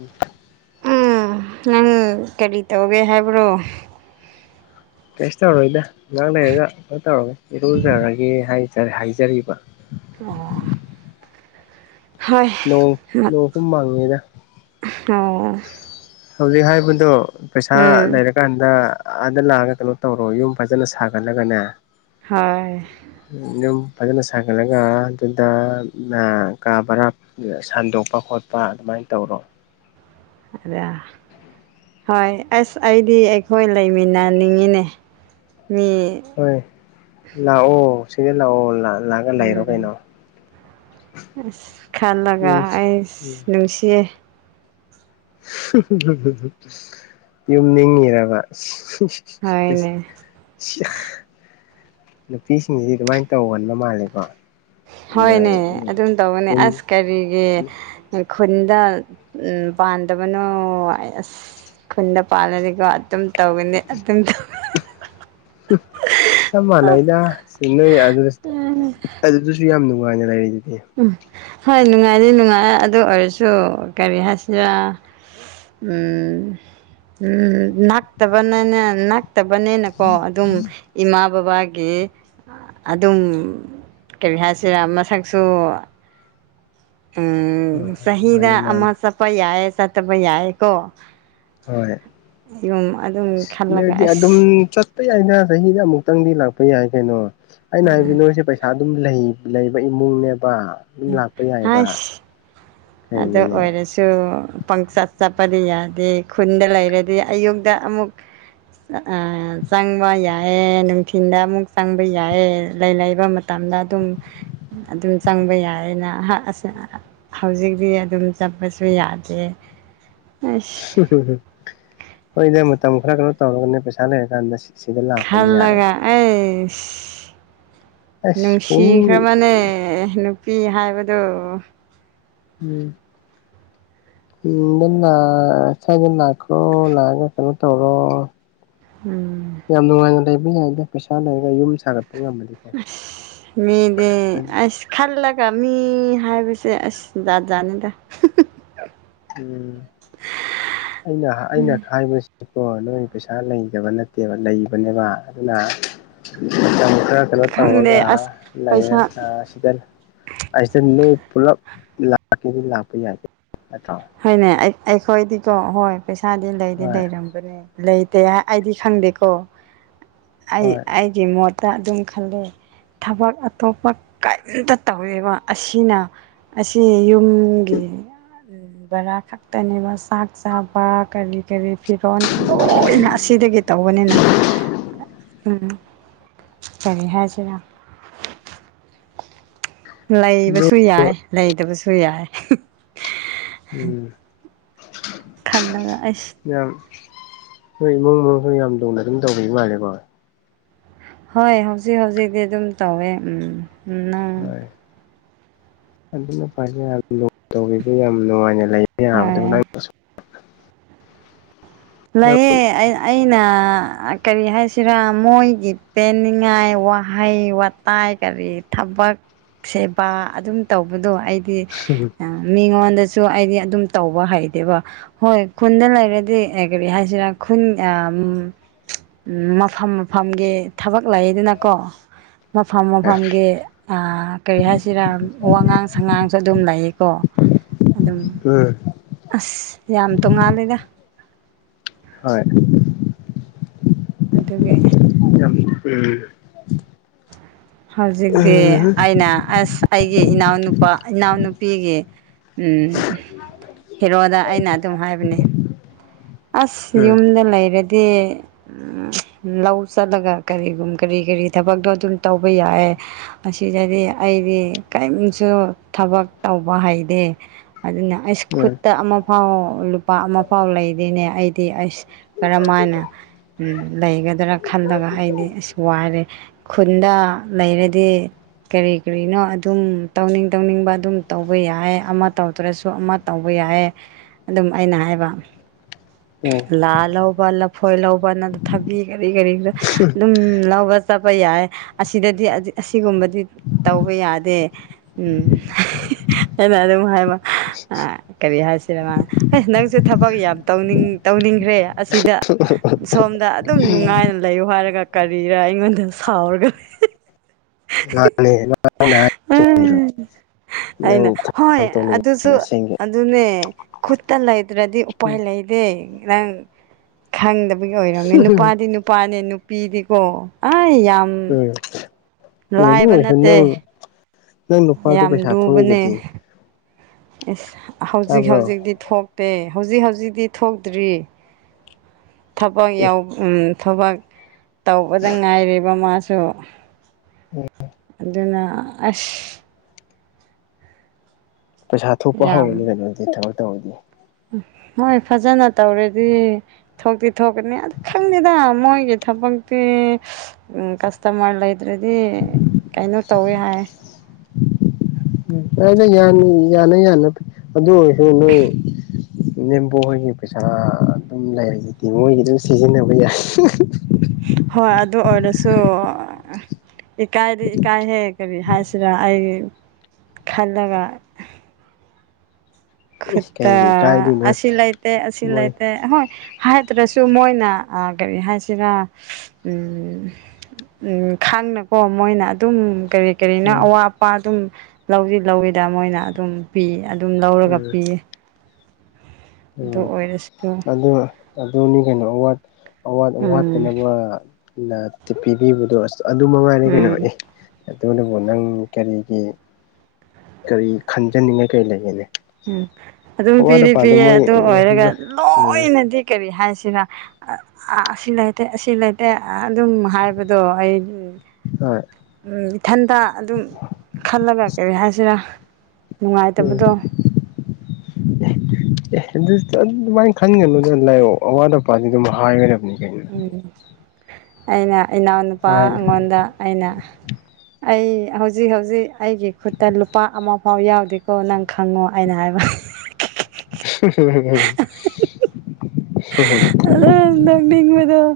ꯎꯝ ꯎꯝ ꯅꯪ ꯀꯔꯤ ꯇꯧꯒꯦ ꯍꯥꯏꯕ꯭ꯔꯣ ꯇꯦꯁ ꯇꯧꯔꯣꯏꯗ ꯉꯉꯥꯡ ꯂꯩꯔꯒ ꯀꯩꯅꯣ ꯇꯧꯔꯒꯦ ꯏꯔꯨꯖꯔꯒꯦ ꯍꯥꯏꯖꯔꯤꯕ ꯑꯣ ꯍꯣꯏ ꯣꯡ ꯂꯣꯡꯐꯨꯝ ꯃꯉꯦꯗ ꯑꯣ ꯍꯧꯖꯤꯛ ꯍꯥꯏꯕꯗꯣ ꯄꯩꯁꯥ ꯎꯝ ꯂꯩꯔꯀꯥꯟꯗ ꯑꯥꯗ ꯂꯥꯛꯑꯒ ꯀꯩꯅꯣ ꯇꯧꯔꯣ ꯌꯨꯝ ꯐꯖꯅ ꯁꯥꯒꯠꯂꯒꯅꯦ ꯍꯣꯏ ꯌꯨꯝ ꯐꯖꯅ ꯁꯥꯒꯠꯂꯒ ꯑꯗꯨꯗ ꯀꯥ ꯕꯔꯥ ꯁꯟꯗꯣꯛꯄ ꯈꯣꯠꯄ ꯑꯗꯨꯃꯥꯏꯅ ꯇꯧꯔꯣ ꯑꯗ ꯍꯣꯏ ꯑꯁ ꯑꯩꯗꯤ ꯑꯩꯈꯣꯏ ꯂꯩꯃꯤꯟꯅꯅꯤꯡꯉꯤꯅꯦ ꯃꯤ ꯍꯣꯏ ꯂꯥꯛꯑꯣ ꯁꯤꯗ ꯂꯥꯛꯑꯣ ꯂꯥꯛꯑꯒ ꯂꯩꯔꯣ ꯎꯝ ꯀꯩꯅꯣ ꯑꯁ ꯈꯜꯂꯒ ꯌꯨꯝ ꯑꯩꯁ ꯅꯨꯡꯁꯤꯌꯦ ꯌꯨꯝ ꯅꯤꯡꯉꯤꯔꯕ ꯍꯥꯏ ꯏꯅꯦ ꯅꯨꯄꯤꯁꯤꯡꯁꯤ ꯑꯗꯨꯃꯥꯏꯅ ꯇꯧꯒꯟꯕ ꯃꯥꯜꯂꯦꯀꯣ ꯅꯨꯡꯉꯥꯏ ꯍꯣꯏꯅꯦ ꯅꯨꯡꯉꯥꯏ ꯑꯗꯨꯝ ꯇꯧꯕꯅꯦ ꯌꯨꯝ ꯑꯁ ꯀꯔꯤꯒꯤ ꯈꯨꯟꯗ ꯄꯥꯟꯗꯕꯅꯣ ꯑꯁ ꯈꯨꯟꯗ ꯄꯥꯜꯂꯗꯤꯀꯣ ꯑꯗꯨꯝ ꯇꯧꯒꯅꯤ ꯑꯗꯨꯝꯧ ꯆꯞ ꯃꯥꯟꯅꯩꯗ ꯁꯤ ꯅꯣꯏ ꯑꯗꯨ ꯑꯗꯨꯁꯨ ꯌꯥꯝ ꯅꯨꯡꯉꯥꯏꯅ ꯂꯩꯔꯤ ꯑꯗꯨꯗꯤ ꯎꯝ ꯍꯣꯏ ꯅꯨꯡꯉꯥꯏꯗꯤ ꯅꯨꯡꯉꯥꯏ ꯑꯗꯨ ꯑꯣꯏꯔꯁꯨ ꯀꯔꯤ ꯍꯥꯏꯁꯤꯔ ꯎ ꯎꯝ ꯅꯅꯥꯥꯛ ꯇꯕ ꯅꯅꯦ ꯅꯥꯛ ꯐꯠꯇꯕꯅꯦꯅꯀꯣ ꯑꯗꯨꯝ ꯏꯃꯥ ꯕꯕꯥꯒꯤ ꯑꯗꯨꯝ ꯀꯔꯤ ꯍꯥꯏꯁꯤꯔꯥ ꯃꯁꯛꯁꯨ ꯍꯣꯏ ꯍꯣꯏ ꯆꯍꯤꯗ ꯃꯥꯅꯦ ꯃꯥꯅꯦ ꯑꯃ ꯆꯠꯄ ꯌꯥꯏ ꯆꯠꯇꯕ ꯌꯥꯏꯀꯣ ꯍꯣꯏ ꯌꯨꯝ ꯑꯗꯨꯝ ꯈꯜꯂꯒ ꯑꯁ ꯆꯄ ꯌꯥꯏꯗ ꯆꯍꯤꯗ ꯑꯃꯨꯛꯇꯪꯗꯤ ꯂꯥꯛꯄ ꯌꯥꯏ ꯀꯩꯅꯣ ꯑꯩꯅ ꯍꯥꯏꯕꯤꯅꯣꯁꯦ ꯄꯩꯁꯥ ꯄꯩꯁꯥ ꯑꯗꯨꯝ ꯂꯩꯕ ꯏꯃꯨꯡꯅꯦꯕ ꯑꯗꯨꯝ ꯂꯥꯛꯄ ꯌꯥꯏꯕ ꯑꯗꯣ ꯀꯩꯅꯣꯅꯦ ꯑꯣꯏꯔ ꯁꯨ ꯄꯪꯆ ꯆꯠꯄꯗꯤ ꯌꯥꯗꯦ ꯈꯨꯟꯗ ꯂꯩꯔꯗꯤ ꯑꯌꯨꯛꯇ ꯑꯃꯨꯛ ꯆꯪꯕ ꯌꯥꯏꯌꯦꯦ ꯅꯨꯡꯊꯤꯤꯟꯗ ꯑꯃꯨꯛ ꯆꯪꯕ ꯌꯥꯏꯌꯦ ꯂꯩ ꯂꯩꯕ ꯃꯇꯝꯗ ꯑꯗꯨꯝ ꯑꯗꯨꯝ ꯆꯪꯕ ꯌꯥꯏꯑꯌꯦꯅ ꯍꯧꯖꯤꯛꯇꯤ ꯑꯗꯨꯝ ꯆꯠꯄꯁꯨ ꯌꯥꯗꯦ ꯑꯁ ꯍꯣꯏꯅꯦ ꯃꯇꯝ ꯈꯔ ꯀꯩꯅꯣ ꯇꯧꯔꯒꯅꯦ ꯄꯩꯁꯥ ꯂꯩꯔꯀꯥꯟꯗ ꯁꯤ ꯈꯔ ꯂꯥ ꯑꯦꯁ ꯑꯁ ꯄꯨꯡ ꯅꯨꯡꯁꯤꯈ꯭ꯔꯕꯅꯦ ꯅꯨꯄꯤ ꯍꯥꯏꯕꯗꯨ ꯎꯝ [unintelligible] ꯗ ꯁꯥꯏꯗ ꯂꯅꯥꯈ꯭ꯔꯣ ꯂꯥꯛꯑꯒ ꯀꯩꯅꯣ ꯇꯧꯔꯣ ꯎꯝ ꯌꯥꯝ ꯅꯨꯡꯉꯥꯏꯅ ꯂꯩꯕ ꯌꯥꯏꯗ ꯄꯩꯁꯥ ꯂꯩꯔꯒ ꯌꯨꯝ ꯁꯥꯒꯠꯄ ꯉꯝꯃꯗꯤꯀꯣ ꯑꯁ ꯃꯤꯗꯦ ꯑꯁ ꯈꯜꯂꯒ ꯃꯤ ꯍꯥꯏꯕꯁꯦ ꯑꯁ ꯖꯥꯠꯖꯥꯠꯅꯤꯗ ꯎꯝ ꯑꯩꯅ ꯑꯩꯅ ꯈꯥꯏꯕꯁꯤ ꯅꯣꯏ ꯄꯩꯁꯥ ꯂꯩꯇꯕ ꯅꯠꯇꯦꯕ ꯂꯩꯕꯅꯦꯕ ꯑꯗꯨꯅ ꯃꯇꯝ ꯈꯔ ꯀꯩꯅꯣ ꯈꯪꯗꯦ ꯇꯧꯔꯒ ꯑꯁ ꯄꯩꯁꯥ ꯂꯩꯥꯏꯌꯦꯒ ꯑꯁꯤꯗ ꯅꯣꯏ ꯄꯨꯂꯞ ꯂꯥꯛꯈꯤ ꯂꯥꯛꯄ ꯌꯥꯗꯦ ꯑꯠꯇꯣ ꯍꯣꯏꯅꯦ ꯑꯩꯈꯣꯏꯗꯤꯀꯣ ꯍꯣꯏ ꯄꯩꯁꯥꯗꯤ ꯂꯩꯗꯤ ꯍꯣꯏ ꯂꯩꯔꯝ ꯂꯩꯇꯦ ꯑꯩꯗꯤ ꯈꯪꯗꯦꯀꯣ ꯍꯣꯏ ꯑꯩ ꯒꯤ ꯃꯣꯠꯇ ꯑꯗꯨꯝ ꯈꯜꯂꯦ ꯊꯕꯛ ꯑꯇꯣꯞꯄ ꯀꯔꯤꯝꯇ ꯇꯧꯋꯦꯕ ꯑꯁꯤꯅ ꯑꯁꯤ ꯌꯨꯝꯒꯤ ꯕꯔꯥ ꯈꯛꯇꯅꯦꯕ ꯆꯥꯛ ꯆꯥꯕ ꯀꯔꯤ ꯀꯔꯤ ꯐꯤꯔꯣꯟꯜꯒ ꯂꯣꯏꯅ ꯑꯁꯤꯗꯒꯤ ꯇꯧꯕꯅꯤꯅ ꯎꯝ ꯀꯔꯤ ꯍꯥꯏꯁꯤꯔ ꯑꯗꯨ ꯂꯩꯕꯁꯨ ꯌꯥꯏ ꯂꯩꯇꯕꯁꯨ ꯌꯥꯏ ꯎꯝ ꯈꯜꯂꯒ ꯑꯁ ꯃꯌꯥꯝ ꯍꯣꯏ ꯏꯃꯨꯡ ꯃꯅꯨꯡꯁꯨ ꯌꯥꯝ ꯂꯧꯅ ꯑꯗꯨꯝ ꯇꯧꯕꯒꯤ ꯃꯥꯜꯂꯦꯀꯣ ꯍꯣꯏ ꯍꯧꯖꯤꯛ ꯍꯧꯖꯤꯛꯇꯤ ꯑꯗꯨꯝ ꯇꯧꯋꯦ ꯎꯝ ꯎꯝ ꯅꯪ ꯍꯣꯏ ꯑꯗꯨꯅ ꯐ ꯂ ꯇꯧꯕꯤꯕ ꯌꯥꯝ ꯅꯨꯡꯉꯥꯏꯅ ꯂꯩꯌꯦ ꯌꯥꯕꯗꯣ ꯍꯣꯏ ꯅꯪ ꯂꯩꯑꯦ ꯑꯩꯅ ꯀꯔꯤ ꯍꯥꯏꯁꯤꯔꯥ ꯃꯣꯏꯒꯤ ꯄꯦꯟꯅꯤꯡꯉꯥꯏ ꯋꯥꯍꯩ ꯋꯥꯇꯥꯏ ꯀꯔꯤ ꯊꯕꯛ ꯁꯦꯕꯥ ꯑꯗꯨꯝ ꯇꯧꯕꯗꯣ ꯑꯩꯗꯤ ꯃꯤꯉꯣꯟꯗꯁꯨ ꯑꯩꯗꯤ ꯑꯗꯨꯝ ꯇꯧꯕ ꯍꯩꯇꯦꯕ ꯍꯣꯏ ꯈꯨꯟꯗ ꯂꯩꯔꯗꯤ ꯀꯔꯤ ꯍꯥꯏꯁꯤꯔ ꯈꯨꯟ ꯎꯝ ꯃꯐꯝ ꯃꯐꯝꯒꯤ ꯊꯕꯛ ꯂꯩꯗꯅꯀꯣ ꯃꯐꯝ ꯃꯐꯝꯒꯤ ꯀꯔꯤ ꯍꯥꯏꯁꯤꯔꯥ ꯋꯥꯉꯥꯡ ꯁꯉꯥꯡꯁꯨ ꯑꯗꯨꯝ ꯂꯩꯌꯦꯀꯣ ꯑꯗꯨꯝ ꯎꯝ ꯑꯁ ꯌꯥꯝ ꯇꯣꯡꯉꯥꯂꯦꯗ ꯍꯣꯏ ꯑꯗꯨꯒꯤ ꯌꯥꯝ ꯍꯧꯖꯤꯛꯇꯤ ꯎꯝ ꯑꯩꯅ ꯑꯁ ꯑꯩꯒꯤ ꯏꯅꯥꯎꯅꯨꯄꯥ ꯏꯅꯥꯎꯅꯨꯄꯤꯒꯤ ꯍꯦꯔꯣꯗ ꯑꯩꯅ ꯑꯗꯨꯝ ꯍꯥꯏꯕꯅꯦ ꯑꯁ ꯎꯝ ꯌꯨꯝꯗ ꯂꯩꯔꯗꯤ ꯂꯧ ꯆꯠꯂꯒ ꯀꯔꯤꯒꯨꯝ ꯀꯔꯤ ꯀꯔꯤ ꯊꯕꯛꯇꯣ ꯑꯗꯨꯝ ꯇꯧꯕ ꯌꯥꯑꯦ ꯑꯁꯤꯗꯗꯤ ꯑꯩꯗꯤ ꯀꯔꯤꯝꯁꯨ ꯊꯕꯛ ꯇꯧꯕ ꯍꯩꯇꯦ ꯑꯗꯨꯅ ꯑꯩꯁ ꯎꯝ ꯈꯨꯠꯇ ꯑꯃꯐꯥꯎ ꯂꯨꯄꯥ ꯑꯃꯐꯥꯎ ꯂꯩꯔꯤꯅꯦ ꯑꯩꯗꯤ ꯑꯁ ꯀꯔꯝ ꯍꯥꯏꯅ ꯂꯩꯒꯗ꯭ꯔꯥ ꯈꯜꯂꯒ ꯑꯩꯗꯤ ꯑꯁ ꯋꯥꯔꯦ ꯈꯨꯟꯗ ꯂꯩꯔꯗꯤ ꯀꯔꯤ ꯀꯔꯤꯅꯣ ꯑꯗꯨꯝ ꯇꯧꯅꯤꯡ ꯇꯧꯅꯤꯡꯕ ꯑꯗꯨꯝ ꯇꯧꯕ ꯌꯥꯏ ꯑꯃ ꯇꯧꯗ꯭ꯔꯁꯨ ꯑꯃ ꯇꯧꯕ ꯌꯥꯌꯦ ꯑꯗꯨꯝ ꯑꯩꯅ ꯍꯥꯏꯕ ꯎꯝ ꯂꯥ ꯂꯧꯕ ꯂꯐꯣꯏ ꯂꯧꯕ ꯅ ꯊꯕꯤ ꯀꯔꯤ ꯀꯔꯤꯣ ꯑꯗꯨꯝ ꯂꯧꯕ ꯆꯠꯄ ꯌꯥꯏ ꯑꯁꯤꯗꯗꯤ ꯑꯁꯤꯒꯨꯝꯕꯗꯤ ꯇꯧꯕ ꯌꯥꯗꯦ ꯎꯝ ꯍꯥꯏꯅ ꯑꯗꯨꯝ ꯍꯥꯏꯃ [unintelligible] ꯀꯔꯤ ꯍꯥꯏꯁꯤꯔ ꯃꯥꯅꯦ ꯑꯦ ꯅꯪꯁꯨ ꯊꯕꯛ ꯌꯥꯝ ꯇꯧꯅꯤꯡ ꯇꯧꯅꯤꯡꯈ꯭ꯔꯦ ꯑꯁꯤꯗ ꯁꯣꯝꯗ ꯑꯗꯨꯝ ꯅꯨꯡꯉꯥꯏꯅ ꯂꯩꯌꯨ ꯍꯥꯏꯔꯒ ꯀꯔꯤꯔ ꯑꯩꯉꯣꯟꯗ ꯁꯥꯎꯔꯒ ꯂꯩ ꯃꯥꯅꯦ ꯃꯅꯥ ꯍꯥꯏꯗꫭ ꯆꯨꯝꯗꯔꫭ ꯑꯩꯅ ꯍꯣꯏ ꯑꯗꯨꯁꯨ ꯇꯧꯅꯤꯡꯉꯦ ꯑꯁꯦꯡꯒꯤ ꯑꯗꯨꯅꯦ ꯈꯨꯠꯇ ꯂꯩꯇ꯭ꯔꯗꯤ ꯎꯄꯥꯏ ꯂꯩ ꯗꯦ ꯅꯪ ꯈꯪꯗꯕꯒꯤ ꯑꯣꯏꯔꯝꯅꯦ ꯎꯝ ꯅꯨꯄꯥꯗꯤ ꯅꯨꯄꯥꯅꯦ ꯄꯤꯗꯤꯀꯣ ꯑꯩ ꯌꯥꯝ ꯑꯦ ꯑꯗꯨ ꯂꯥꯏꯕ ꯑꯣꯏꯔꯁꯨ ꯅꯠꯇꯦ ꯅꯪ ꯅꯪ ꯅꯨꯄꯥꯗꯨ ꯌꯥꯝ ꯄꯩꯁꯥ ꯊꯣꯛꯏꯗꯨꯗꯤ ꯂꯨꯕꯅꯦ ꯑꯁ ꯍꯧꯖꯤꯛ ꯇꯥꯕ꯭ꯔꯣ ꯍꯧꯖꯤꯛꯗꯤ ꯊꯣꯛꯇꯦ ꯍꯧꯖꯤꯛ ꯍꯧꯖꯤꯛꯇꯤ ꯊꯣꯛꯇ꯭ꯔꯤ ꯊꯕꯛ ꯑꯦ ꯌꯥꯎ ꯎꯝ ꯊꯕꯛ ꯇꯧꯕꯗ ꯉꯥꯏꯔꯤꯕ ꯃꯥꯁꯨ ꯑꯗꯨꯅ ꯑꯁ ꯄꯩꯁꯥ ꯊꯣꯛꯄ ꯍꯧꯔꯅꯤ ꯀꯩꯅꯣ ꯑꯗꯨꯗꯤ ꯊꯕꯛ ꯇꯧꯔꯗꯤ ꯃꫭꯏ ꯐꯖꯅ ꯇꯧꯔꯗꯤ ꯊꯣꯛꯇꯤ ꯊꯣꯛꯀꯅꯤ ꯑꯗꯨ ꯈꯪꯗꯦꯗ ꯃꯣꯏꯒꯤ ꯊꯕꯛꯇꯤ ꯀꯁꯇꯃ꯭ꯔ ꯂꯩ ꯇꯔꯗꯤ ꯀꯩꯅꯣ ꯇꯧꯋꯦ ꯍꯥꯏꯌꯦ ꯑꯩꯅ ꯌꯥꯅꯤ ꯌꯥꯅ ꯌꯥꯅ ꯑꯗꯨ ꯑꯣꯏꯔꯁꯨ ꯅꯣꯏ ꯅꯦꯝꯕꯣ ꯍꯣꯏꯒꯤ ꯄꯩꯁꯥ ꯑꯗꯨꯝ ꯂꯩꯔꯤꯗꯨꯗꯤ ꯃꯣꯏꯒꯤ ꯑꯗꯨꯝ ꯁꯤꯖꯤꯟꯅꯕ ꯌꯥꯏ ꯍꯣꯏ ꯑꯗꯨ ꯑꯣꯏꯔꯁꯨ ꯏꯀꯥꯏꯗꯤ ꯏꯀꯥꯏꯍꯦꯛ ꯀꯔꯤ ꯍꯥꯏꯁꯤꯔ ꯑꯩꯒꯤ ꯈꯜꯂꯒ ꯈꯨꯠꯇ ꯀꯩꯒꯤ ꯏꯀꯥꯏꯗꯣꯏꯅꯣ ꯑꯁꯤ ꯂꯩꯥꯏꯇ ꯑꯁꯤ ꯃꯣꯏ ꯂꯩꯥꯏꯇ ꯍꯣꯏ ꯍꯥꯏꯗ꯭ꯔꯁꯨ ꯃꯣꯏꯅ ꯑꯥ ꯀꯔꯤ ꯍꯥꯏꯁꯤꯔꯥ ꯎꯝ ꯈꯥꯡꯅꯀꯣ ꯃꯣꯏꯅ ꯑꯗꯨꯝ ꯀꯔꯤ ꯀꯔꯤꯅꯣ ꯎꯝ ꯑꯋꯥ ꯑꯄꯥ ꯑꯗꯨꯝ ꯂꯧꯗꯤ ꯂꯧꯋꯤꯗ ꯃꯣꯏꯅ ꯑꯗꯨꯝ ꯄꯤ ꯑꯗꯨꯝ ꯂꯧꯔꯒ ꯄꯤꯌꯦ ꯑꯗꯨ ꯑꯣ ꯑꯣꯏꯔꯁꯨ ꯑꯗꯨꯒ ꯑꯗꯨꯅꯤ ꯀꯩꯅꯣ ꯑꯋꯥꯠ ꯑꯋꯥꯠ ꯎꯝ ꯑꯋꯥꯠꯇꯅꯕꯅ ꯄꯤꯕꯤꯕꯗꯣ ꯑꯁ ꯑꯗꯨ ꯃꯉꯥꯏꯔꯦ ꯀꯩꯅꯣ ꯎꯝ ꯑꯦ ꯑꯗꯨꯅꯕꯨ ꯅꯪ ꯀꯔꯤꯒꯤ ꯀꯔꯤ ꯈꯟꯖꯅꯤꯡꯉꯦ ꯀꯔꯤ ꯂꯩꯒꯦꯅꯦ ꯎꯝ ꯑꯗꯨꯝ ꯑꯋꯥꯠ ꯄꯤꯗꯤ ꯑꯄꯥꯗꯣ ꯄꯤꯌꯦ ꯃꯣꯏ ꯑꯗꯨ ꯎꯝ ꯍꯣꯏ ꯑꯣꯏꯔꯒ ꯂꯣꯏꯅꯗꯤ ꯀꯔꯤ ꯍꯥꯏꯁꯤꯔ ꯑꯁꯤ ꯂꯩꯇꯦ ꯑꯁꯤ ꯂꯩꯇꯦ ꯑꯗꯨꯝ ꯍꯥꯏꯕꯗꯣ ꯑꯩ ꯍꯣꯏ ꯎꯝ ꯏꯊꯟꯇ ꯑꯗꯨꯝ ꯈꯜꯂꯒ ꯀꯔꯤ ꯍꯥꯏꯁꯤꯔꯥ ꯎꯝ ꯅꯨꯡꯉꯥꯏꯇꯕꯗꯣ [inaudible] ꯑꯦ ꯑꯗꯨ ꯑꯗꯨꯃꯥꯏꯅ ꯈꯟꯒꯅꯨꯗ ꯂꯥꯏꯑꯣ ꯑꯋꯥꯠ ꯑꯄꯥꯗꯤ ꯑꯗꯨꯝ ꯍꯥꯏꯒꯗꯕꯅꯤ ꯀꯩꯅꯣ ꯎꯝ ꯑꯩꯅ ꯏꯅꯥꯎꯅꯨꯄꯥ ꯍꯥꯏ ꯑꯩꯉꯣꯟꯗ ꯑꯩꯅ ꯑꯩ ꯍꯧꯖꯤꯛ ꯍꯧꯖꯤꯛ ꯑꯩꯒꯤ ꯈꯨꯠꯇ ꯂꯨꯄꯥ ꯑꯃ ꯐꯥꯎ ꯌꯥꯎꯗꯦꯀꯣ ꯅꯪ ꯈꯪꯉꯣ ꯑꯩꯅ ꯍꯥꯏꯕ [unintelligible] ꯑꯗꯨ ꯅꫭꯛꯅꯤꯡꯕꯗꫭ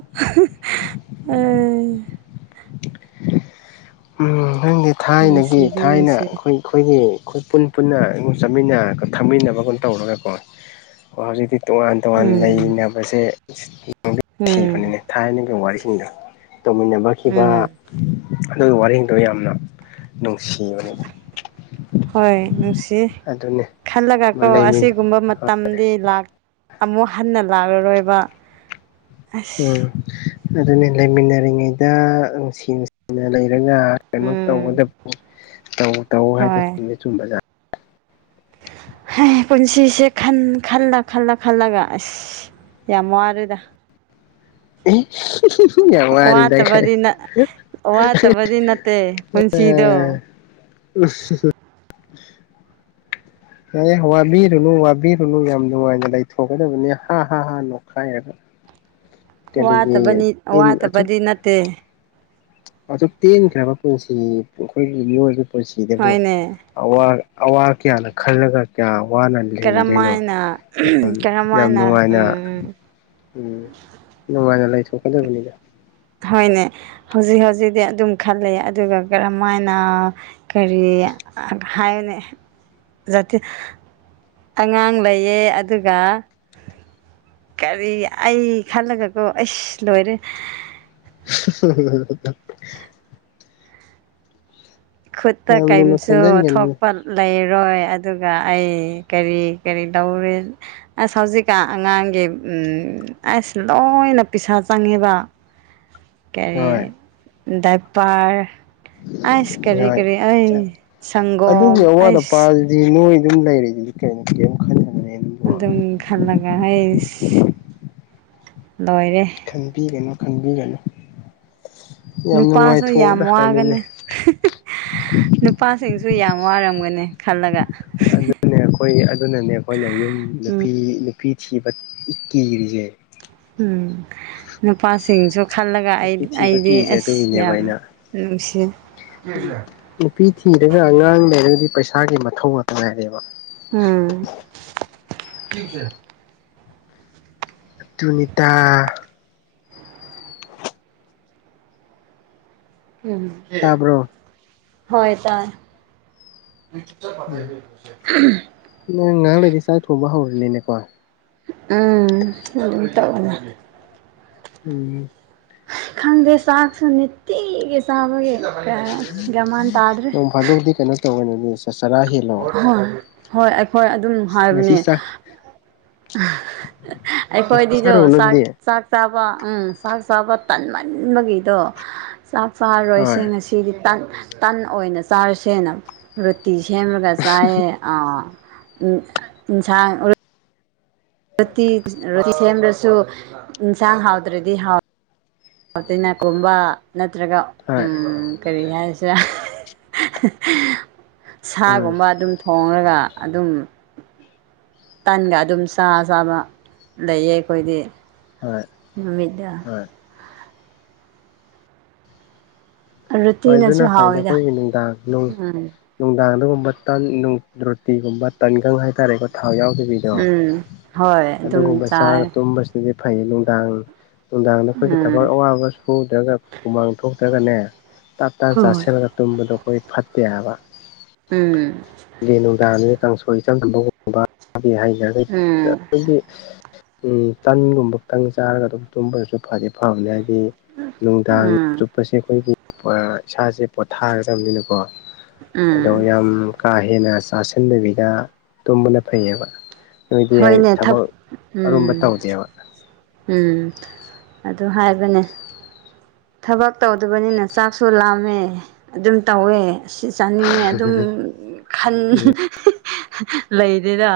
ꯎ ꯅꯪꯒꯤ ꯊꯥꯏꯅꯒꯤ ꯅꯨꯡꯁꯤꯗꯤ ꯊꯥꯏꯅ ꯅꯨꯡꯁꯤ ꯑꯩꯈꯣꯏ ꯑꯩꯈꯣꯏꯒꯤ ꯑꯩꯈꯣꯏ ꯄꯨꯟ ꯄꯨꯟꯅ ꯑꯩꯉꯣꯟ ꯆꯠꯃꯤꯟꯅ ꯊꯝꯃꯤꯟꯅꯕꯒꯨꯝ ꯇꯧꯔꯒꯀꯣ ꯑꯣ ꯍꯧꯖꯤꯛꯇꯤ ꯇꯣꯉꯥꯟ ꯇꯣꯉꯥꯟ ꯎꯝ ꯂꯩꯅꯕꯁꯦ [unintelligible] ꯎꯝ ꯊꯤꯕꯅꯤꯅꯦ ꯊꯥꯏꯅꯒꯤ ꯋꯥꯔꯤꯁꯤꯡꯗꫭ ꯇꯧꯃꯤꯟꯅꯕ ꯎꯝ ꯑꯗꯨꯒꯤ ꯋꯥꯔꯦꯡꯗꯣ ꯌꯥꯝꯅ ꯅꯨꯡꯁꯤꯕꯅꯤꯗ ꯍꯣꯏ ꯅꯨꯡꯁꯤ ꯈꯜꯂꯒ ꯀꯣ ꯂꯩꯃꯤ ꯑꯁꯤꯒꯨꯝꯕ ꯃ ꯇꯝꯗꯤ ꯂꯥꯛ ꯑꯃꯨꯛ ꯍꯟꯅ ꯂꯥꯛꯂꯔꯣꯏꯕ ꯑꯁ ꯎꯝ ꯑꯗꯨꯅꯤ ꯂꯩꯃꯤꯟꯅꯔꯤꯉꯩꯗ ꯅꯨꯡꯁꯤ ꯅꯨꯡꯁꯤꯅ ꯂꯩꯔꯒ ꯀꯩꯅꯣ ꯎꯝ ꯇꯧꯒꯗꯕꯨ ꯇꯧ ꯇꯧ ꯍꯥꯏꯗꯅ ꯍꯣꯏ ꯆꯨꯝꯗꯤ ꯆꯨꯝꯕꯖꯥꯠꯅꯤ ꯍꯥ ꯄꯨꯟꯁꯤꯁꯦꯟ ꯈꯜꯂ ꯈꯜꯂ ꯈꯜꯂꯒ ꯑꯁ ꯌꯥꯝ ꯋꯔꯦꯗ ꯌꯥꯝ ꯋꯥꯔꯤꯗ ꯀꯥꯏ ꯋꯥꯠꯇꯕꯗꯤ ꯅꯠ ꯋꯥꯠꯇꯕꯗꯤ ꯅꯠꯇꯦ ꯄꯨꯟꯁꯤꯗꯣ [inaudible] ꯎꯁ ꯉꯦ ꯋꯥꯕꯤꯔꯨꯅꯨ ꯋꯥꯕꯤꯔꯨꯅꯨ ꯌꯥꯝ ꯅꯨꯡꯉꯥꯏꯅ ꯂꯩꯊꯣꯛꯀꯗꯕꯅꯤ ꯍꯥ ꯍꯥ ꯍꯥ ꯅꯣꯈꯥꯏꯔꯒ ꯋꯥꯇꯕꯅꯤ ꯋꯥꯇꯕꯗꯤ ꯅꯠꯇꯦ ꯑꯗꯨꯛ ꯇꯦꯟꯈ꯭ꯔꯕ ꯄꯨꯟꯁꯤꯅꯤ ꯑꯩꯈꯣꯏꯒꯤ ꯃꯤꯑꯣꯏꯕ ꯄꯨꯟꯁꯤꯗꯕꯨ ꯍꯣꯏꯅꯦ ꯑꯋꯥ ꯑꯋꯥ ꯀꯌꯥꯅ ꯈꯜꯂꯒ ꯀꯌꯥ ꯋꯥꯅ ꯀꯔꯝ ꯂꯤꯡꯗꯣꯏꯅꯣ ꯍꯥꯏꯅ ꯌꯥꯝ ꯀꯔꯝ ꯌꯥꯝ ꯍꯥꯏꯅ ꯅꯨꯡꯉꯥꯏꯅ ꯎꯝ ꯎꯝ ꯅꯨꯡꯉꯥꯏꯅ ꯂꯩꯊꯣꯛꯀꯗꯕꯅꯤꯗ ꯍꯣꯏꯅꯦ ꯍꯧꯖꯤꯛ ꯍꯧꯖꯤꯛꯇꯤ ꯑꯗꯨꯝ ꯈꯜꯂꯦ ꯑꯗꯨꯒ ꯀꯔꯝꯃꯥꯏꯅ ꯀꯔꯤ ꯑ ꯍꯥꯏꯅꯤ ꯖꯇꯤ ꯑꯉꯥꯡ ꯂꯩꯌꯦ ꯑꯗꯨꯒ ꯀꯔꯤ ꯑꯩ ꯈꯜꯂꯒꯀꯣ ꯑꯩꯁ ꯂꯣꯏꯔꯦ [unintelligible] ꯈꯨꯠꯇ ꯌꯥꯝ ꯂꯨꯅ ꯀꯩꯝꯁꯨ ꯈꯟꯖꯤꯟꯒꯅꯨ ꯊꯣꯛꯄꯟ ꯂꯩꯔꯣꯏ ꯑꯗꯨꯒ ꯑꯩ ꯀꯔꯤ ꯀꯔꯤ ꯇꯧꯔꯤ ꯑꯁ ꯍꯧꯖꯤꯛꯀꯥꯟ ꯑꯉꯥꯡꯒꯤ ꯎꯝ ꯑꯁ ꯂꯣꯏꯅ ꯄꯤꯁꯥ ꯆꯪꯉꯦꯕ ꯍꯣꯏ ꯀꯔꯤ ꯗꯥꯏꯄꯔ ꯑꯩꯁ ꯀꯔꯤ ꯍꯣꯏ ꯀꯔꯤ ꯑꯩ ꯁꯪꯒꯣꯝ ꯑꯗꯨꯒꯤ ꯑꯋꯥꯠ ꯑꯩꯁ [unintelligible] ꯑꯗꯨꯝ ꯈꯜꯂꯒ ꯍꯩꯁ ꯂꯣꯏꯔꯦ ꯈꯟꯕꯤꯒꯅꯨ ꯈꯪꯕꯤꯒꯅꯨ ꯅꯨꯄꯥꯁꯨ ꯌꯥꯝ ꯋꯥꯒꯅꯤ ꯅꯨꯄꯥꯁꯤꯡꯁꯨ ꯌꯥꯝ ꯋꯥꯔꯝꯒꯅꯤ ꯈꯜꯂꯒ ꯅꯦ ꯑꯩꯈꯣꯏ ꯑꯗꯨꯅꯅꯦ ꯑꯩꯈꯣꯏꯅ ꯌꯨꯝ ꯎꯝ ꯅꯨꯄꯤ ꯅꯨꯄꯤ ꯊꯤꯕ ꯀꯤꯔꯤꯁꯦ ꯎꯝ ꯅꯨꯄꯥꯁꯤꯡꯁꯨ ꯈꯜꯂꯒ ꯑꯩ ꯅꯨꯄꯤ ꯊꯤꯕ ꯑꯩꯗꯤ ꯀꯤꯔꯤꯁꯦ ꯑꯁ ꯑꯗꯨꯒꯤꯅꯦꯕ ꯌꯥꯝ ꯑꯩꯅ ꯅꯨꯡꯁꯤ ꯅꯨꯄꯤ ꯊꯤꯔꯒ ꯑꯉꯥꯡ ꯂꯩꯔꯗꯤ ꯄꯩꯁꯥꯒꯤ ꯃꯊꯧꯉꯥꯛꯇ ꯉꯥꯏꯔꯦꯕ ꯎꯝ ꯇꯨꯅꯤꯇꯥ ꯎꯝ ꯇꯥꯕ꯭ꯔꯣ ꯍꯣꯏ ꯇꯥꯏ ꯎꯝ [unintelligible] ꯅꯪ ꯉꯍꯥꯛ‌ꯂꯩꯔꯗꯤ ꯆꯥꯛ ꯊꯣꯡꯕ ꯍꯧꯔꯅꯤꯅꯦꯀꯣ ꯎꯝ ꯎꯝ ꯈꯪꯗꯦ ꯆꯥꯛꯁꯨ ꯅꯤꯇꯤꯒꯤ ꯆꯥꯕꯒꯤ ꯀꯩꯝ ꯒ꯭ꯌꯥꯟꯃꯥꯟ ꯇꯥꯗ꯭ꯔꯦ ꯑꯗꯨꯗꯤ ꯀꯩꯅꯣ ꯇꯧꯔꯝꯃꯅꯤ ꯆ ꯆꯔꯥ ꯍꯦꯟ ꯑꯍ ꯍꯣꯏ ꯍꯣꯏ ꯑꯗꯨꯝ ꯍꯥꯏꯕꯅꯦ ꯉꯁꯤ ꯆꯥꯛ ꯉꯁꯤ ꯑꯩꯈꯣꯏꯗꯤꯗꯣ ꯆꯥꯔꯨꯔꯣ ꯆꯥꯛ ꯅꯣꯏꯗꯤ ꯆꯥꯛ ꯆꯥꯕ ꯎꯝ ꯆꯥꯛ ꯆꯥꯕ ꯇꯟꯃꯟꯕꯒꯤꯗꯣ ꯆꯥꯛ ꯆꯥꯔꯣꯏꯁꯦ ꯍꯣꯏ ꯉꯁꯤ ꯁꯤꯗꯤ ꯇꯟ ꯇꯟ ꯑꯣꯏꯅ ꯆꯥꯔꯁꯦꯅ ꯔꯨꯇꯤ ꯁꯦꯝꯂꯒ ꯆꯥꯏꯌꯦ ꯑꯥ ꯎꯝ ꯏꯟꯁꯥꯡ ꯔꯣꯇꯤ ꯔꯣꯇꯤ ꯁꯦꯝꯗ꯭ꯔꯁꯨ ꯏꯟꯁꯥꯡ ꯍꯥꯎꯇ꯭ꯔꯗꯤ ꯍꯥꯎ ꯍꯣꯏ [unintelligible] ꯀꯔꯤ ꯍꯥꯏꯁꯤꯔꯥ ꯎꯝ ꯁꯥꯒꯨꯝꯕ ꯑꯗꯨꯝ ꯊꯣꯡꯔꯒ ꯑꯗꯨꯝ ꯇꯟꯒ ꯑꯗꯨꯝ ꯆꯥ ꯆꯥꯕ ꯂꯩꯌꯦ ꯑꯩꯈꯣꯏꯗꯤ ꯍꯣꯏ ꯅꯨꯃꯤꯠꯗ ꯍꯣꯏ ꯍꯣꯏ ꯔꯨꯇꯤꯅꯁꯨ ꯑꯗꯨꯅ ꯐꯩꯗ ꯍꯥꯎꯋꯤꯗ ꯑꯩꯈꯣꯏꯒꯤ ꯅꯨꯡꯗꯥꯡ ꯅꯨꯡ ꯎꯝ ꯅꯨꯡꯗꯥꯡꯗꯒꯨꯝꯕ ꯇꯟ ꯅꯨ ꯔꯣꯇꯤꯒꯨꯝꯕ ꯇꯟꯒꯪ ꯍꯥꯏꯇꯥꯔꯦꯀꯣ ꯊꯥꯎ ꯌꯥꯎꯗꯕꯤ ꯌꯣ ꯎꯝ ꯍꯣꯏ ꯑꯗꯨꯝ ꯑꯗꯨꯒꯨꯝꯕ ꯆꯥꯔꯒ ꯆꯥꯏ ꯇꯨꯝꯕꯁ ꯑꯗꯨꯗꯤ ꯐꯩꯌꯦ ꯅꯨꯡꯗꯥꯡ ꯅꯨꯡꯗꯥꯡꯗ ꯑꯩꯈꯣꯏꯒꯤ ꯊꯕꯛ ꯎꯝ ꯑꯋꯥꯕ ꯁꯨ ꯁꯨꯗ꯭ꯔꯒ ꯍꯨꯃꯥꯡ ꯊꯣꯛꯇ꯭ꯔꯒꯅꯦ ꯇꯞ ꯇꯥꯅ ꯍꯣꯏ ꯆꯥꯁꯤꯜꯂ ꯇꯨꯝꯕꯗꯣ ꯑꯩꯈꯣꯏ ꯐꯠꯇꯦ ꯍꯥꯏꯕ ꯎꯝ ꯅꯨꯡꯗꯥꯡꯗꯨꯅꯤ ꯀꯥꯡꯁꯣꯏꯆꯝꯝꯕꯒꯨꯝꯕ ꯍꯥꯏꯖꯒ ꯎꯝ ꯑꯩꯒꯤ ꯇꯟꯒꯨꯝꯕꯛꯇꯪ ꯆꯥꯔꯒ ꯑꯗꯨꯝ ꯇꯨꯝꯕꯗꯁꯨ ꯐꯗꯤ ꯐꯕꯅꯤ ꯍꯥꯏꯗꯤ ꯅꯨꯡꯗꯥꯡ ꯎꯝ ꯆꯨꯞꯄꯁꯦ ꯑꯩꯈꯣꯏꯒꯤ ꯏꯁꯥꯁꯦ ꯄꯣꯊꯥꯒꯗꯕꯅꯤꯅꯀꯣ ꯑꯗꯣ ꯎꯝ ꯌꯥꯝ ꯀꯥ ꯍꯦꯟꯅ ꯆꯥꯁꯤꯟꯗꯕꯤꯗ ꯇꯨꯝꯕꯅ ꯐꯩꯌꯦꯕ ꯅꯣꯏꯗꯤ ꯍꯣꯏꯅꯦ ꯊꯛ ꯊꯕꯛ ꯑꯔꯨꯝꯕ ꯎꯝ ꯇꯧꯗꯦꯕ ꯎꯝ ꯑꯗꯨ ꯍꯥꯏꯕꯅꯦ ꯊꯕꯛ ꯇꯧꯗꯕꯅꯤꯅ ꯆꯥꯛꯁꯨ ꯂꯥꯝꯃꯦ ꯑꯗꯨꯝ ꯇꯧꯋꯦ ꯑꯁꯤ ꯆꯥꯅꯤꯡꯉꯦ ꯑꯗꯨꯝ ꯈꯟ ꯎꯝ ꯂꯩꯗꯅ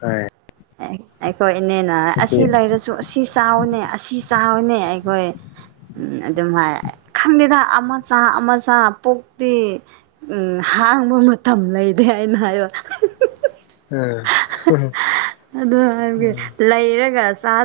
ꯍ ꯑꯩꯈꯣꯏ ꯏꯅꯦꯅ ꯑꯁꯤ ꯑꯗꯒꯤ ꯂꯩꯔꯁꯨ ꯑꯁꯤ ꯆꯥꯎꯅꯤ ꯑꯁꯤ ꯆꯥꯎꯅꯦ ꯑꯩꯈꯣꯏ ꯎꯝ ꯑꯗꯨꯝ ꯍꯥꯏ ꯈꯪꯗꯦꯗ ꯑꯃꯆꯥ ꯑꯃꯆꯥ ꯄꯣꯛꯇꯤ ꯎꯝ ꯍꯥꯡꯕ ꯃꯇꯝ ꯂꯩꯔꯦ ꯍꯥꯏꯅ ꯍꯥꯏꯕ ꯑꯝ ꯑꯗꯨ ꯍꯥꯏꯕꯒꯤ ꯂꯩꯔꯒ ꯆꯥꯗ